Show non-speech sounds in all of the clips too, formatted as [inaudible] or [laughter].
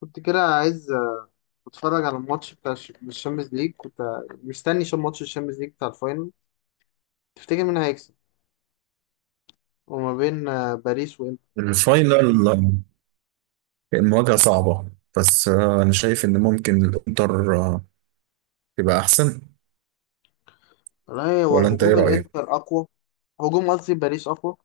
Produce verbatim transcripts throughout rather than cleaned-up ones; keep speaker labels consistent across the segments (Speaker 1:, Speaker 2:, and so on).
Speaker 1: كنت كده عايز اتفرج على الماتش بتاع الش- الشامبيونز ليج. كنت مستني شو ماتش الشامبيونز ليج بتاع الفاينل. تفتكر مين هيكسب؟ وما بين آه، باريس وانتر.
Speaker 2: الفاينل، آه، المواجهة صعبة. بس آه، أنا شايف إن ممكن الإنتر آه، تبقى أحسن.
Speaker 1: لا، هو
Speaker 2: ولا أنت إيه
Speaker 1: هجوم
Speaker 2: رأيك؟
Speaker 1: الانتر اقوى. هجوم قصدي باريس اقوى.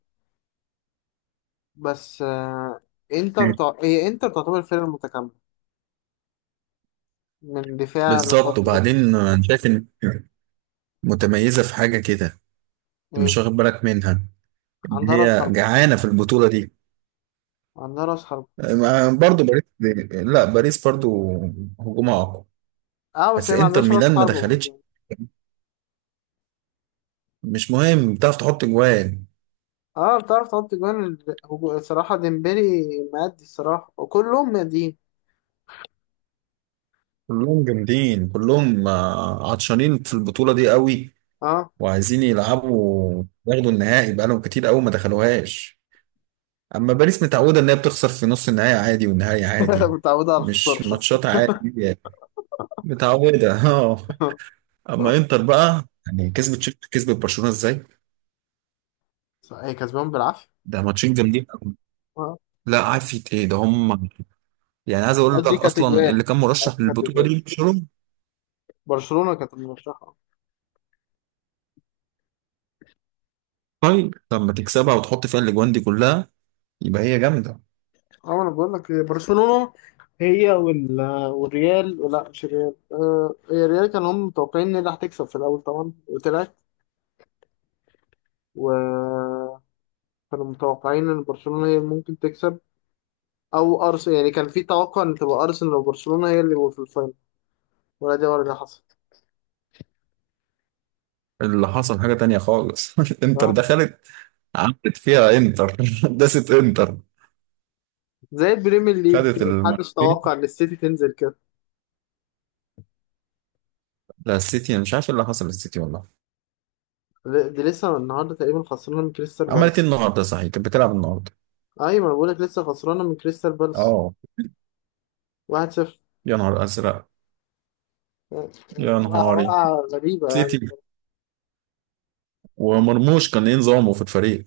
Speaker 1: بس آه، انتر
Speaker 2: مم.
Speaker 1: تع... هي انتر تعتبر فرقة متكاملة من دفاع
Speaker 2: بالظبط.
Speaker 1: لخط وسط.
Speaker 2: وبعدين آه، أنا شايف إن متميزة في حاجة كده. أنت مش
Speaker 1: ايه،
Speaker 2: واخد بالك منها إن
Speaker 1: عندها راس
Speaker 2: هي
Speaker 1: حرب،
Speaker 2: جعانة في البطولة دي.
Speaker 1: عندها راس حرب.
Speaker 2: آه، برضو باريس، لا باريس برضو هجومها أقوى،
Speaker 1: اه، بس
Speaker 2: بس
Speaker 1: هي ما
Speaker 2: إنتر
Speaker 1: عندهاش راس
Speaker 2: ميلان ما
Speaker 1: حرب.
Speaker 2: دخلتش. مش مهم، بتعرف تحط جوان.
Speaker 1: اه، بتعرف تحط جوان، ال- هجو- الصراحة ديمبلي مادي، الصراحة وكلهم ماديين.
Speaker 2: كلهم جامدين، كلهم آه، عطشانين في البطولة دي قوي
Speaker 1: اه.
Speaker 2: وعايزين يلعبوا ياخدوا النهائي، بقالهم كتير قوي ما دخلوهاش. اما باريس متعوده ان هي بتخسر في نص النهائي عادي والنهائي
Speaker 1: [laughs]
Speaker 2: عادي.
Speaker 1: متعودة على الخسارة.
Speaker 2: مش ماتشات عادي يعني. متعوده [laughs] اه.
Speaker 1: [laughs]
Speaker 2: اما انتر بقى يعني كسبت تشيلسي، كسبت برشلونه ازاي.
Speaker 1: هي كسبان بالعافيه.
Speaker 2: ده ماتشين جامدين قوي.
Speaker 1: آه.
Speaker 2: لا عارف ايه ده هم. يعني عايز اقول لك
Speaker 1: قصدي كانت
Speaker 2: اصلا
Speaker 1: اجوال.
Speaker 2: اللي كان مرشح
Speaker 1: قصدي كانت
Speaker 2: للبطوله
Speaker 1: اجوال
Speaker 2: دي برشلونه.
Speaker 1: برشلونه كانت المرشحه.
Speaker 2: طيب لما تكسبها وتحط فيها الاجوان دي كلها، يبقى هي جامده.
Speaker 1: اه، انا بقول لك برشلونه هي وال... والريال. لا، مش الريال، آه هي الريال كانوا هم متوقعين ان هي اللي هتكسب في الاول طبعا، وطلعت. وكانوا متوقعين ان برشلونه هي اللي ممكن تكسب، او ارسنال. يعني كان في توقع ان تبقى ارسنال وبرشلونه هي اللي في الفاينل، ولا دي ولا دي حصلت.
Speaker 2: اللي حصل حاجه تانية خالص [laughs] انتر
Speaker 1: فاهم؟
Speaker 2: دخلت، عملت فيها انتر [laughs] داست انتر،
Speaker 1: زي البريمير ليج
Speaker 2: خدت
Speaker 1: كده محدش توقع
Speaker 2: المرتين
Speaker 1: ان السيتي تنزل كده.
Speaker 2: [laughs] لا السيتي انا مش عارف ايه اللي حصل للسيتي والله.
Speaker 1: دي لسه النهارده تقريبا خسرنا من كريستال
Speaker 2: عملت ايه
Speaker 1: بالاس.
Speaker 2: النهارده؟ صحيح كانت بتلعب النهارده.
Speaker 1: ايوه، ما انا بقولك لسه خسرانه من كريستال بالاس
Speaker 2: اه.
Speaker 1: واحد صفر.
Speaker 2: يا نهار ازرق. يا
Speaker 1: وقعه
Speaker 2: نهاري.
Speaker 1: وقعه غريبه يعني.
Speaker 2: سيتي. ومرموش كان ايه نظامه في الفريق؟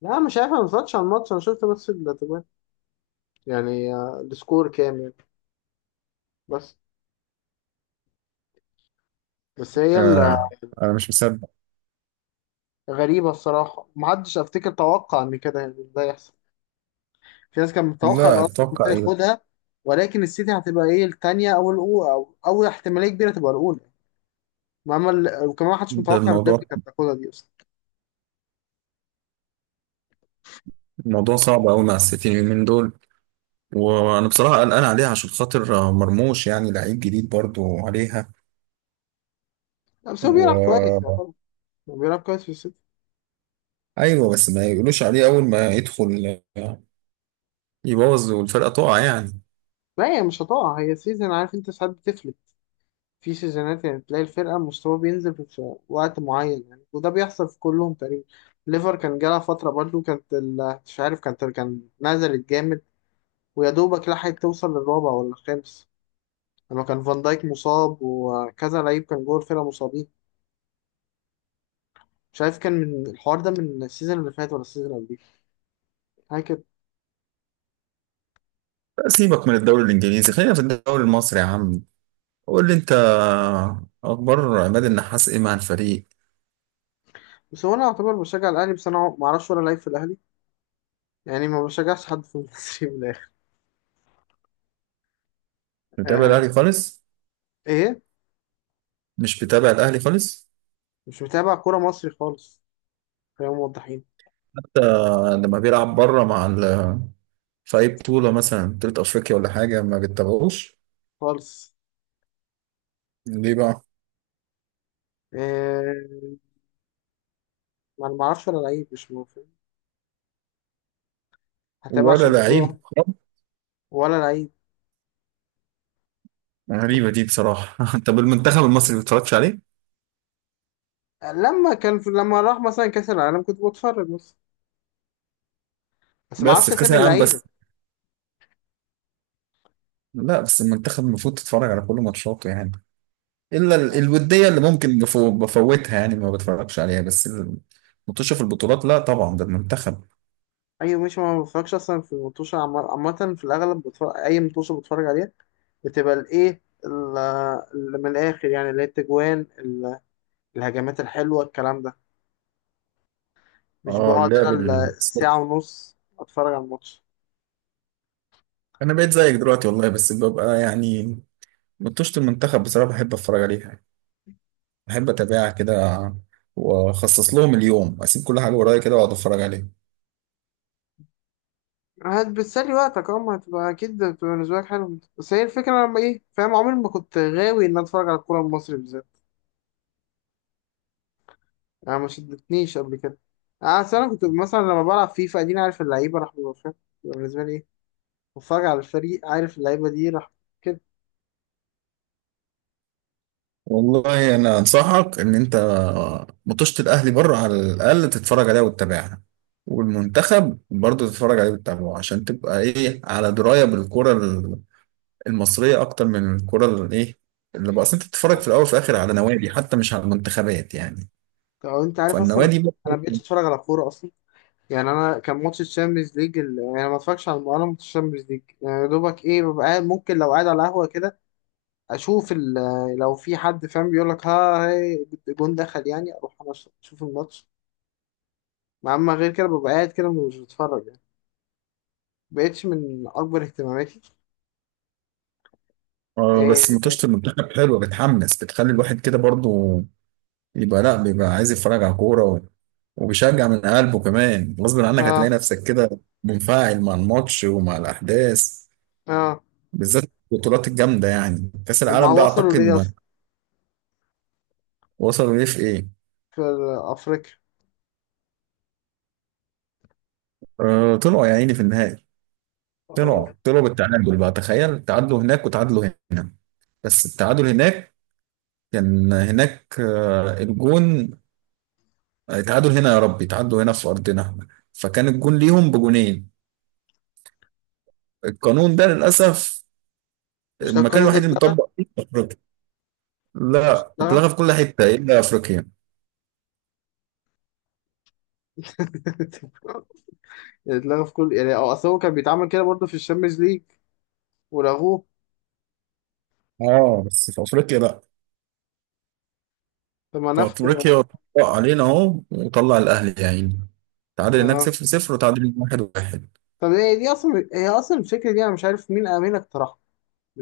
Speaker 1: لا، مش عارف، انا ما اتفرجتش على الماتش. انا شفت بس التجوان. يعني آه، السكور كام يعني. بس بس هي
Speaker 2: آه. انا مش مصدق.
Speaker 1: الغريبه الصراحه. ما حدش افتكر، توقع ان كده يعني ده يحصل. في ناس كانت متوقعه ان
Speaker 2: لا
Speaker 1: ارسنال كنت
Speaker 2: اتوقع ايه.
Speaker 1: هياخدها، ولكن السيتي هتبقى ايه الثانيه او الاولى، او اول احتماليه كبيره تبقى الاولى. ما عمل. وكمان ما حدش
Speaker 2: ده
Speaker 1: متوقع ان ليفربول
Speaker 2: الموضوع،
Speaker 1: كانت تاخدها دي اصلا.
Speaker 2: الموضوع صعب قوي مع السيتي اليومين دول. وانا بصراحه قلقان عليها عشان خاطر آه، مرموش، يعني لعيب جديد برضو عليها.
Speaker 1: لا، بس هو بيلعب كويس
Speaker 2: و،
Speaker 1: يعتبر. هو بيلعب كويس في السيتي.
Speaker 2: ايوه بس ما يقولوش عليه اول ما يدخل آه، يبوظ والفرقه تقع يعني.
Speaker 1: لا، هي مش هتقع. هي سيزون، عارف انت ساعات بتفلت. في سيزونات يعني تلاقي الفرقة مستوى بينزل في وقت معين يعني، وده بيحصل في كلهم تقريبا. ليفر كان جالها فترة برضو، كانت ال- مش عارف، كانت كان نزلت جامد. ويا دوبك لحقت توصل للرابع ولا الخامس، لما كان فان دايك مصاب وكذا لعيب كان جوه الفرقة مصابين. مش عارف كان من الحوار ده، من السيزون اللي فات ولا السيزون اللي قبليه، حاجة كده.
Speaker 2: سيبك من الدوري الانجليزي، خلينا في الدوري المصري يا عم. قول لي انت، اخبار عماد النحاس ايه مع الفريق؟
Speaker 1: بس هو انا اعتبر بشجع الاهلي، بس انا ما اعرفش ولا لعيب في الاهلي. يعني ما بشجعش حد في المصري من الاخر.
Speaker 2: بتتابع الاهلي
Speaker 1: آه.
Speaker 2: خالص؟
Speaker 1: ايه؟
Speaker 2: مش بتابع الاهلي خالص؟
Speaker 1: مش متابع كورة مصري خالص. خلينا موضحين.
Speaker 2: حتى لما بيلعب بره مع ال... في اي بطوله مثلا بطوله افريقيا ولا حاجه ما بتتابعوش؟
Speaker 1: خالص.
Speaker 2: ليه بقى؟
Speaker 1: آه، ما انا ما اعرفش ولا لعيب، مش موافق هتابع
Speaker 2: ولا
Speaker 1: عشان بطولة
Speaker 2: لعيب.
Speaker 1: واحدة. ولا لعيب.
Speaker 2: غريبه دي بصراحه [laughs] طب المنتخب المصري ما بتتفرجش عليه؟
Speaker 1: لما كان في لما راح مثلا كأس العالم كنت بتفرج بس. بس ما
Speaker 2: بس
Speaker 1: اعرفش
Speaker 2: في كاس
Speaker 1: اسامي
Speaker 2: العالم
Speaker 1: اللعيبة.
Speaker 2: بس؟ لا بس المنتخب المفروض تتفرج على كل ماتشاته يعني. الا ال-
Speaker 1: آه.
Speaker 2: الوديه اللي ممكن بفو- بفوتها، يعني ما بتفرجش عليها بس. المطوشه في البطولات لا طبعا ده المنتخب.
Speaker 1: ايوه ماشي، ما بتفرجش اصلا. في المطوشة عامة في الاغلب بتفرج، اي مطوشة بتفرج عليها. بتبقى الايه ال- اللي من الاخر يعني، اللي هي التجوان ال- الهجمات الحلوة الكلام ده. مش
Speaker 2: اه
Speaker 1: بقعد
Speaker 2: اللعب
Speaker 1: انا ال-
Speaker 2: ال-
Speaker 1: الساعة ونص اتفرج على الماتش.
Speaker 2: انا بقيت زيك دلوقتي والله، بس ببقى يعني مطوشه المنتخب بصراحه بحب اتفرج عليها، بحب اتابعها كده، واخصص لهم اليوم، اسيب كل حاجه ورايا كده واقعد اتفرج عليها.
Speaker 1: هتبتسلي وقتك، اه. ما هتبقى اكيد هتبقى بالنسبه لك حلو، بس هي الفكره لما ايه، فاهم؟ عمري ما كنت غاوي ان أنا اتفرج على الكوره المصري بالذات. يعني ما شدتنيش قبل كده. انا أصل انا كنت مثلا لما بلعب فيفا، اديني عارف اللعيبه راح، ببقى فاهم. بيبقى بالنسبه لي ايه، بتفرج على الفريق عارف اللعيبه دي راح كده.
Speaker 2: والله انا انصحك ان انت مطوشه الاهلي بره على الاقل تتفرج عليها وتتابعها، والمنتخب برضه تتفرج عليه وتتابعه عشان تبقى ايه على درايه بالكره المصريه اكتر من الكره الايه اللي بقى. أصل انت بتتفرج في الاول وفي الاخر على نوادي، حتى مش على منتخبات يعني.
Speaker 1: او انت عارف اصلا
Speaker 2: فالنوادي
Speaker 1: انا بقيتش
Speaker 2: برضه [laughs]
Speaker 1: اتفرج على كوره اصلا. يعني انا كان ماتش الشامبيونز ليج ال... يعني ما اتفرجش على انا ماتش الشامبيونز ليج يعني. يا دوبك ايه، ببقى قاعد ممكن لو قاعد على قهوه كده اشوف ال- لو في حد فاهم بيقول لك ها هي، جون دخل، يعني اروح انا أش- اشوف الماتش. مع اما غير كده، ببقى قاعد كده مش بتفرج يعني. مبقتش من اكبر اهتماماتي.
Speaker 2: آه،
Speaker 1: إيه؟
Speaker 2: بس ماتشات المنتخب حلوه، بتحمس، بتخلي الواحد كده برضه يبقى، لا بيبقى عايز يتفرج على كوره و- وبيشجع من قلبه كمان، غصب عنك
Speaker 1: اه.
Speaker 2: هتلاقي نفسك كده منفعل مع الماتش ومع الاحداث،
Speaker 1: اه.
Speaker 2: بالذات البطولات الجامده يعني كاس
Speaker 1: اما
Speaker 2: العالم ده،
Speaker 1: وصلوا
Speaker 2: اعتقد
Speaker 1: ليه
Speaker 2: ما
Speaker 1: اصلا؟
Speaker 2: وصلوا ليه في ايه.
Speaker 1: في افريقيا.
Speaker 2: آه طلعوا يا عيني في النهائي.
Speaker 1: اه.
Speaker 2: طلعوا طلعوا بالتعادل بقى، تخيل، تعادلوا هناك وتعادلوا هنا. بس التعادل هناك كان هناك آه، الجون، آه، تعادل هنا، يا ربي تعادلوا هنا في أرضنا، فكان الجون ليهم بجونين. القانون ده للأسف
Speaker 1: مش ده
Speaker 2: المكان
Speaker 1: القانون ده
Speaker 2: الوحيد اللي
Speaker 1: اتلغى؟
Speaker 2: مطبق فيه في أفريقيا.
Speaker 1: مش
Speaker 2: لا
Speaker 1: اتلغى.
Speaker 2: اتلغى في كل حتة إلا أفريقيا.
Speaker 1: [laughs] اتلغى في كل، يعني اه، اصل هو كان بيتعمل كده برضه في الشامبيونز ليج ولغوه.
Speaker 2: اه بس في أفريقيا لا،
Speaker 1: طب ما
Speaker 2: في
Speaker 1: نفخ، اه.
Speaker 2: أفريقيا طبق علينا أهو، وطلع الأهلي يا عيني. تعادل هناك
Speaker 1: آه.
Speaker 2: صفر صفر وتعادل هنا واحد واحد.
Speaker 1: طب هي دي اصلا، هي اصلا الفكره دي انا مش عارف مين مين اقترحها.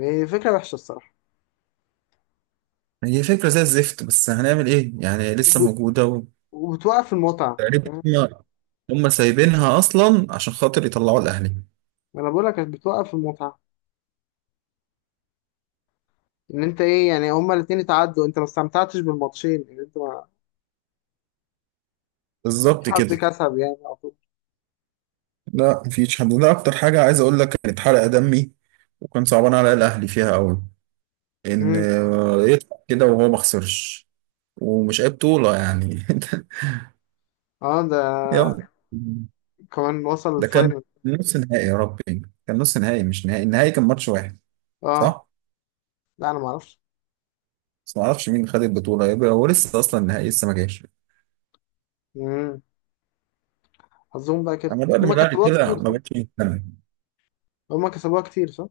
Speaker 1: هي فكره وحشه الصراحه،
Speaker 2: هي فكرة زي الزفت، بس هنعمل إيه يعني، لسه موجودة.
Speaker 1: وبتوقف المتعة،
Speaker 2: وتقريبا
Speaker 1: فاهم؟
Speaker 2: هم هم سايبينها أصلا عشان خاطر يطلعوا الأهلي.
Speaker 1: ما انا بقول لك بتوقف المتعة. ان انت ايه يعني، هما الاتنين اتعدوا، انت ما استمتعتش بالماتشين ان انت ما مش
Speaker 2: بالظبط
Speaker 1: حد
Speaker 2: كده.
Speaker 1: كسب يعني على طول.
Speaker 2: لا مفيش حد. ده اكتر حاجه عايز اقول لك كانت حرقه دمي، وكان صعبان على الاهلي فيها قوي ان
Speaker 1: مم.
Speaker 2: آه، يطلع كده وهو ما خسرش. ومش اي بطوله يعني [laughs]
Speaker 1: اه، ده
Speaker 2: يلا.
Speaker 1: كمان وصل
Speaker 2: ده كان
Speaker 1: الفاينل.
Speaker 2: نص نهائي يا ربي، كان نص نهائي مش نهائي، النهائي كان ماتش واحد.
Speaker 1: اه.
Speaker 2: صح.
Speaker 1: لا، انا ما اعرفش.
Speaker 2: بس ما اعرفش مين خد البطوله، يبقى هو لسه اصلا النهائي لسه ما جاش.
Speaker 1: مم. حظهم بقى كده،
Speaker 2: انا بقى لما
Speaker 1: هما
Speaker 2: الاهلي
Speaker 1: كسبوها
Speaker 2: كده
Speaker 1: كتير
Speaker 2: ما
Speaker 1: صح.
Speaker 2: بقتش مهتم.
Speaker 1: هما كسبوها كتير صح.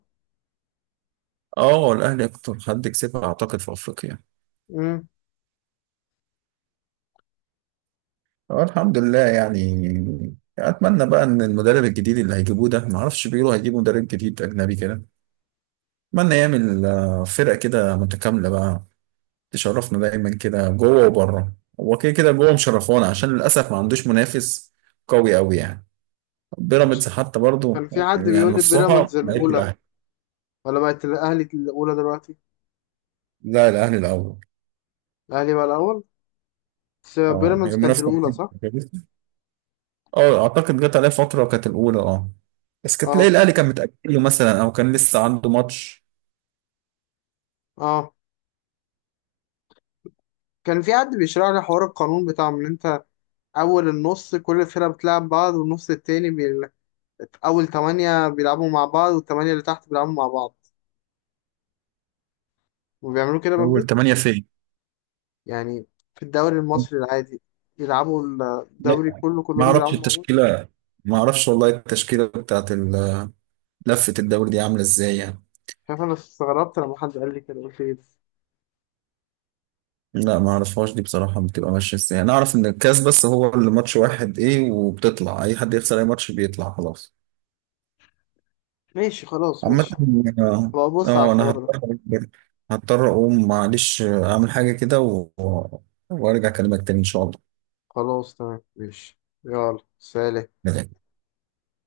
Speaker 2: اه الاهلي اكتر حد كسبها اعتقد في افريقيا.
Speaker 1: مم.
Speaker 2: اه الحمد لله يعني. اتمنى بقى ان المدرب الجديد اللي هيجيبوه ده، ما اعرفش بيقولوا هيجيبوا مدرب جديد اجنبي كده، اتمنى يعمل آه، فرقه كده متكامله بقى، تشرفنا دايما كده جوه وبره. هو كده كده جوه مشرفونا، عشان للاسف ما عندوش منافس قوي قوي يعني. بيراميدز
Speaker 1: مش،
Speaker 2: حتى برضو
Speaker 1: كان في حد
Speaker 2: يعني
Speaker 1: بيقول لي
Speaker 2: نصها
Speaker 1: بيراميدز
Speaker 2: بقت
Speaker 1: الاولى،
Speaker 2: الاهلي.
Speaker 1: ولا بقت الاهلي الاولى دلوقتي؟
Speaker 2: لا الاهلي الاول.
Speaker 1: الاهلي بقى الاول. بس
Speaker 2: اه هي
Speaker 1: بيراميدز كانت
Speaker 2: المنافسه.
Speaker 1: الاولى صح؟
Speaker 2: اه اعتقد جت عليه فتره كانت الاولى، اه بس كانت
Speaker 1: اه.
Speaker 2: تلاقي الاهلي كان متاجل له مثلا او كان لسه عنده ماتش.
Speaker 1: اه. كان في حد بيشرح لي حوار القانون بتاع ان انت، أول النص كل فرقة بتلعب بعض، والنص التاني بي... أول تمانية بيلعبوا مع بعض، والتمانية اللي تحت بيلعبوا مع بعض، وبيعملوا كده بقى
Speaker 2: اول
Speaker 1: بجد
Speaker 2: تمانية فين؟
Speaker 1: يعني في الدوري المصري العادي، بيلعبوا
Speaker 2: لا
Speaker 1: الدوري كله
Speaker 2: ما
Speaker 1: كلهم
Speaker 2: اعرفش
Speaker 1: بيلعبوا مع بعض.
Speaker 2: التشكيله، ما اعرفش والله التشكيله بتاعت ال- لفه الدوري دي عامله ازاي يعني.
Speaker 1: شايف أنا استغربت لما حد قال لي كده قلت إيه ده.
Speaker 2: لا ما اعرفهاش دي بصراحه، بتبقى ماشيه ازاي، انا اعرف ان الكاس بس هو اللي ماتش واحد ايه وبتطلع، اي حد يخسر اي ماتش بيطلع خلاص.
Speaker 1: ماشي خلاص،
Speaker 2: عامه.
Speaker 1: ماشي.
Speaker 2: اه.
Speaker 1: بقى بص على
Speaker 2: آه، انا
Speaker 1: الحوار ده.
Speaker 2: هضطر، هضطر اقوم معلش، آه، اعمل حاجه كده و... وارجع اكلمك تاني ان شاء
Speaker 1: خلاص تمام ماشي، يلا سلام.
Speaker 2: الله.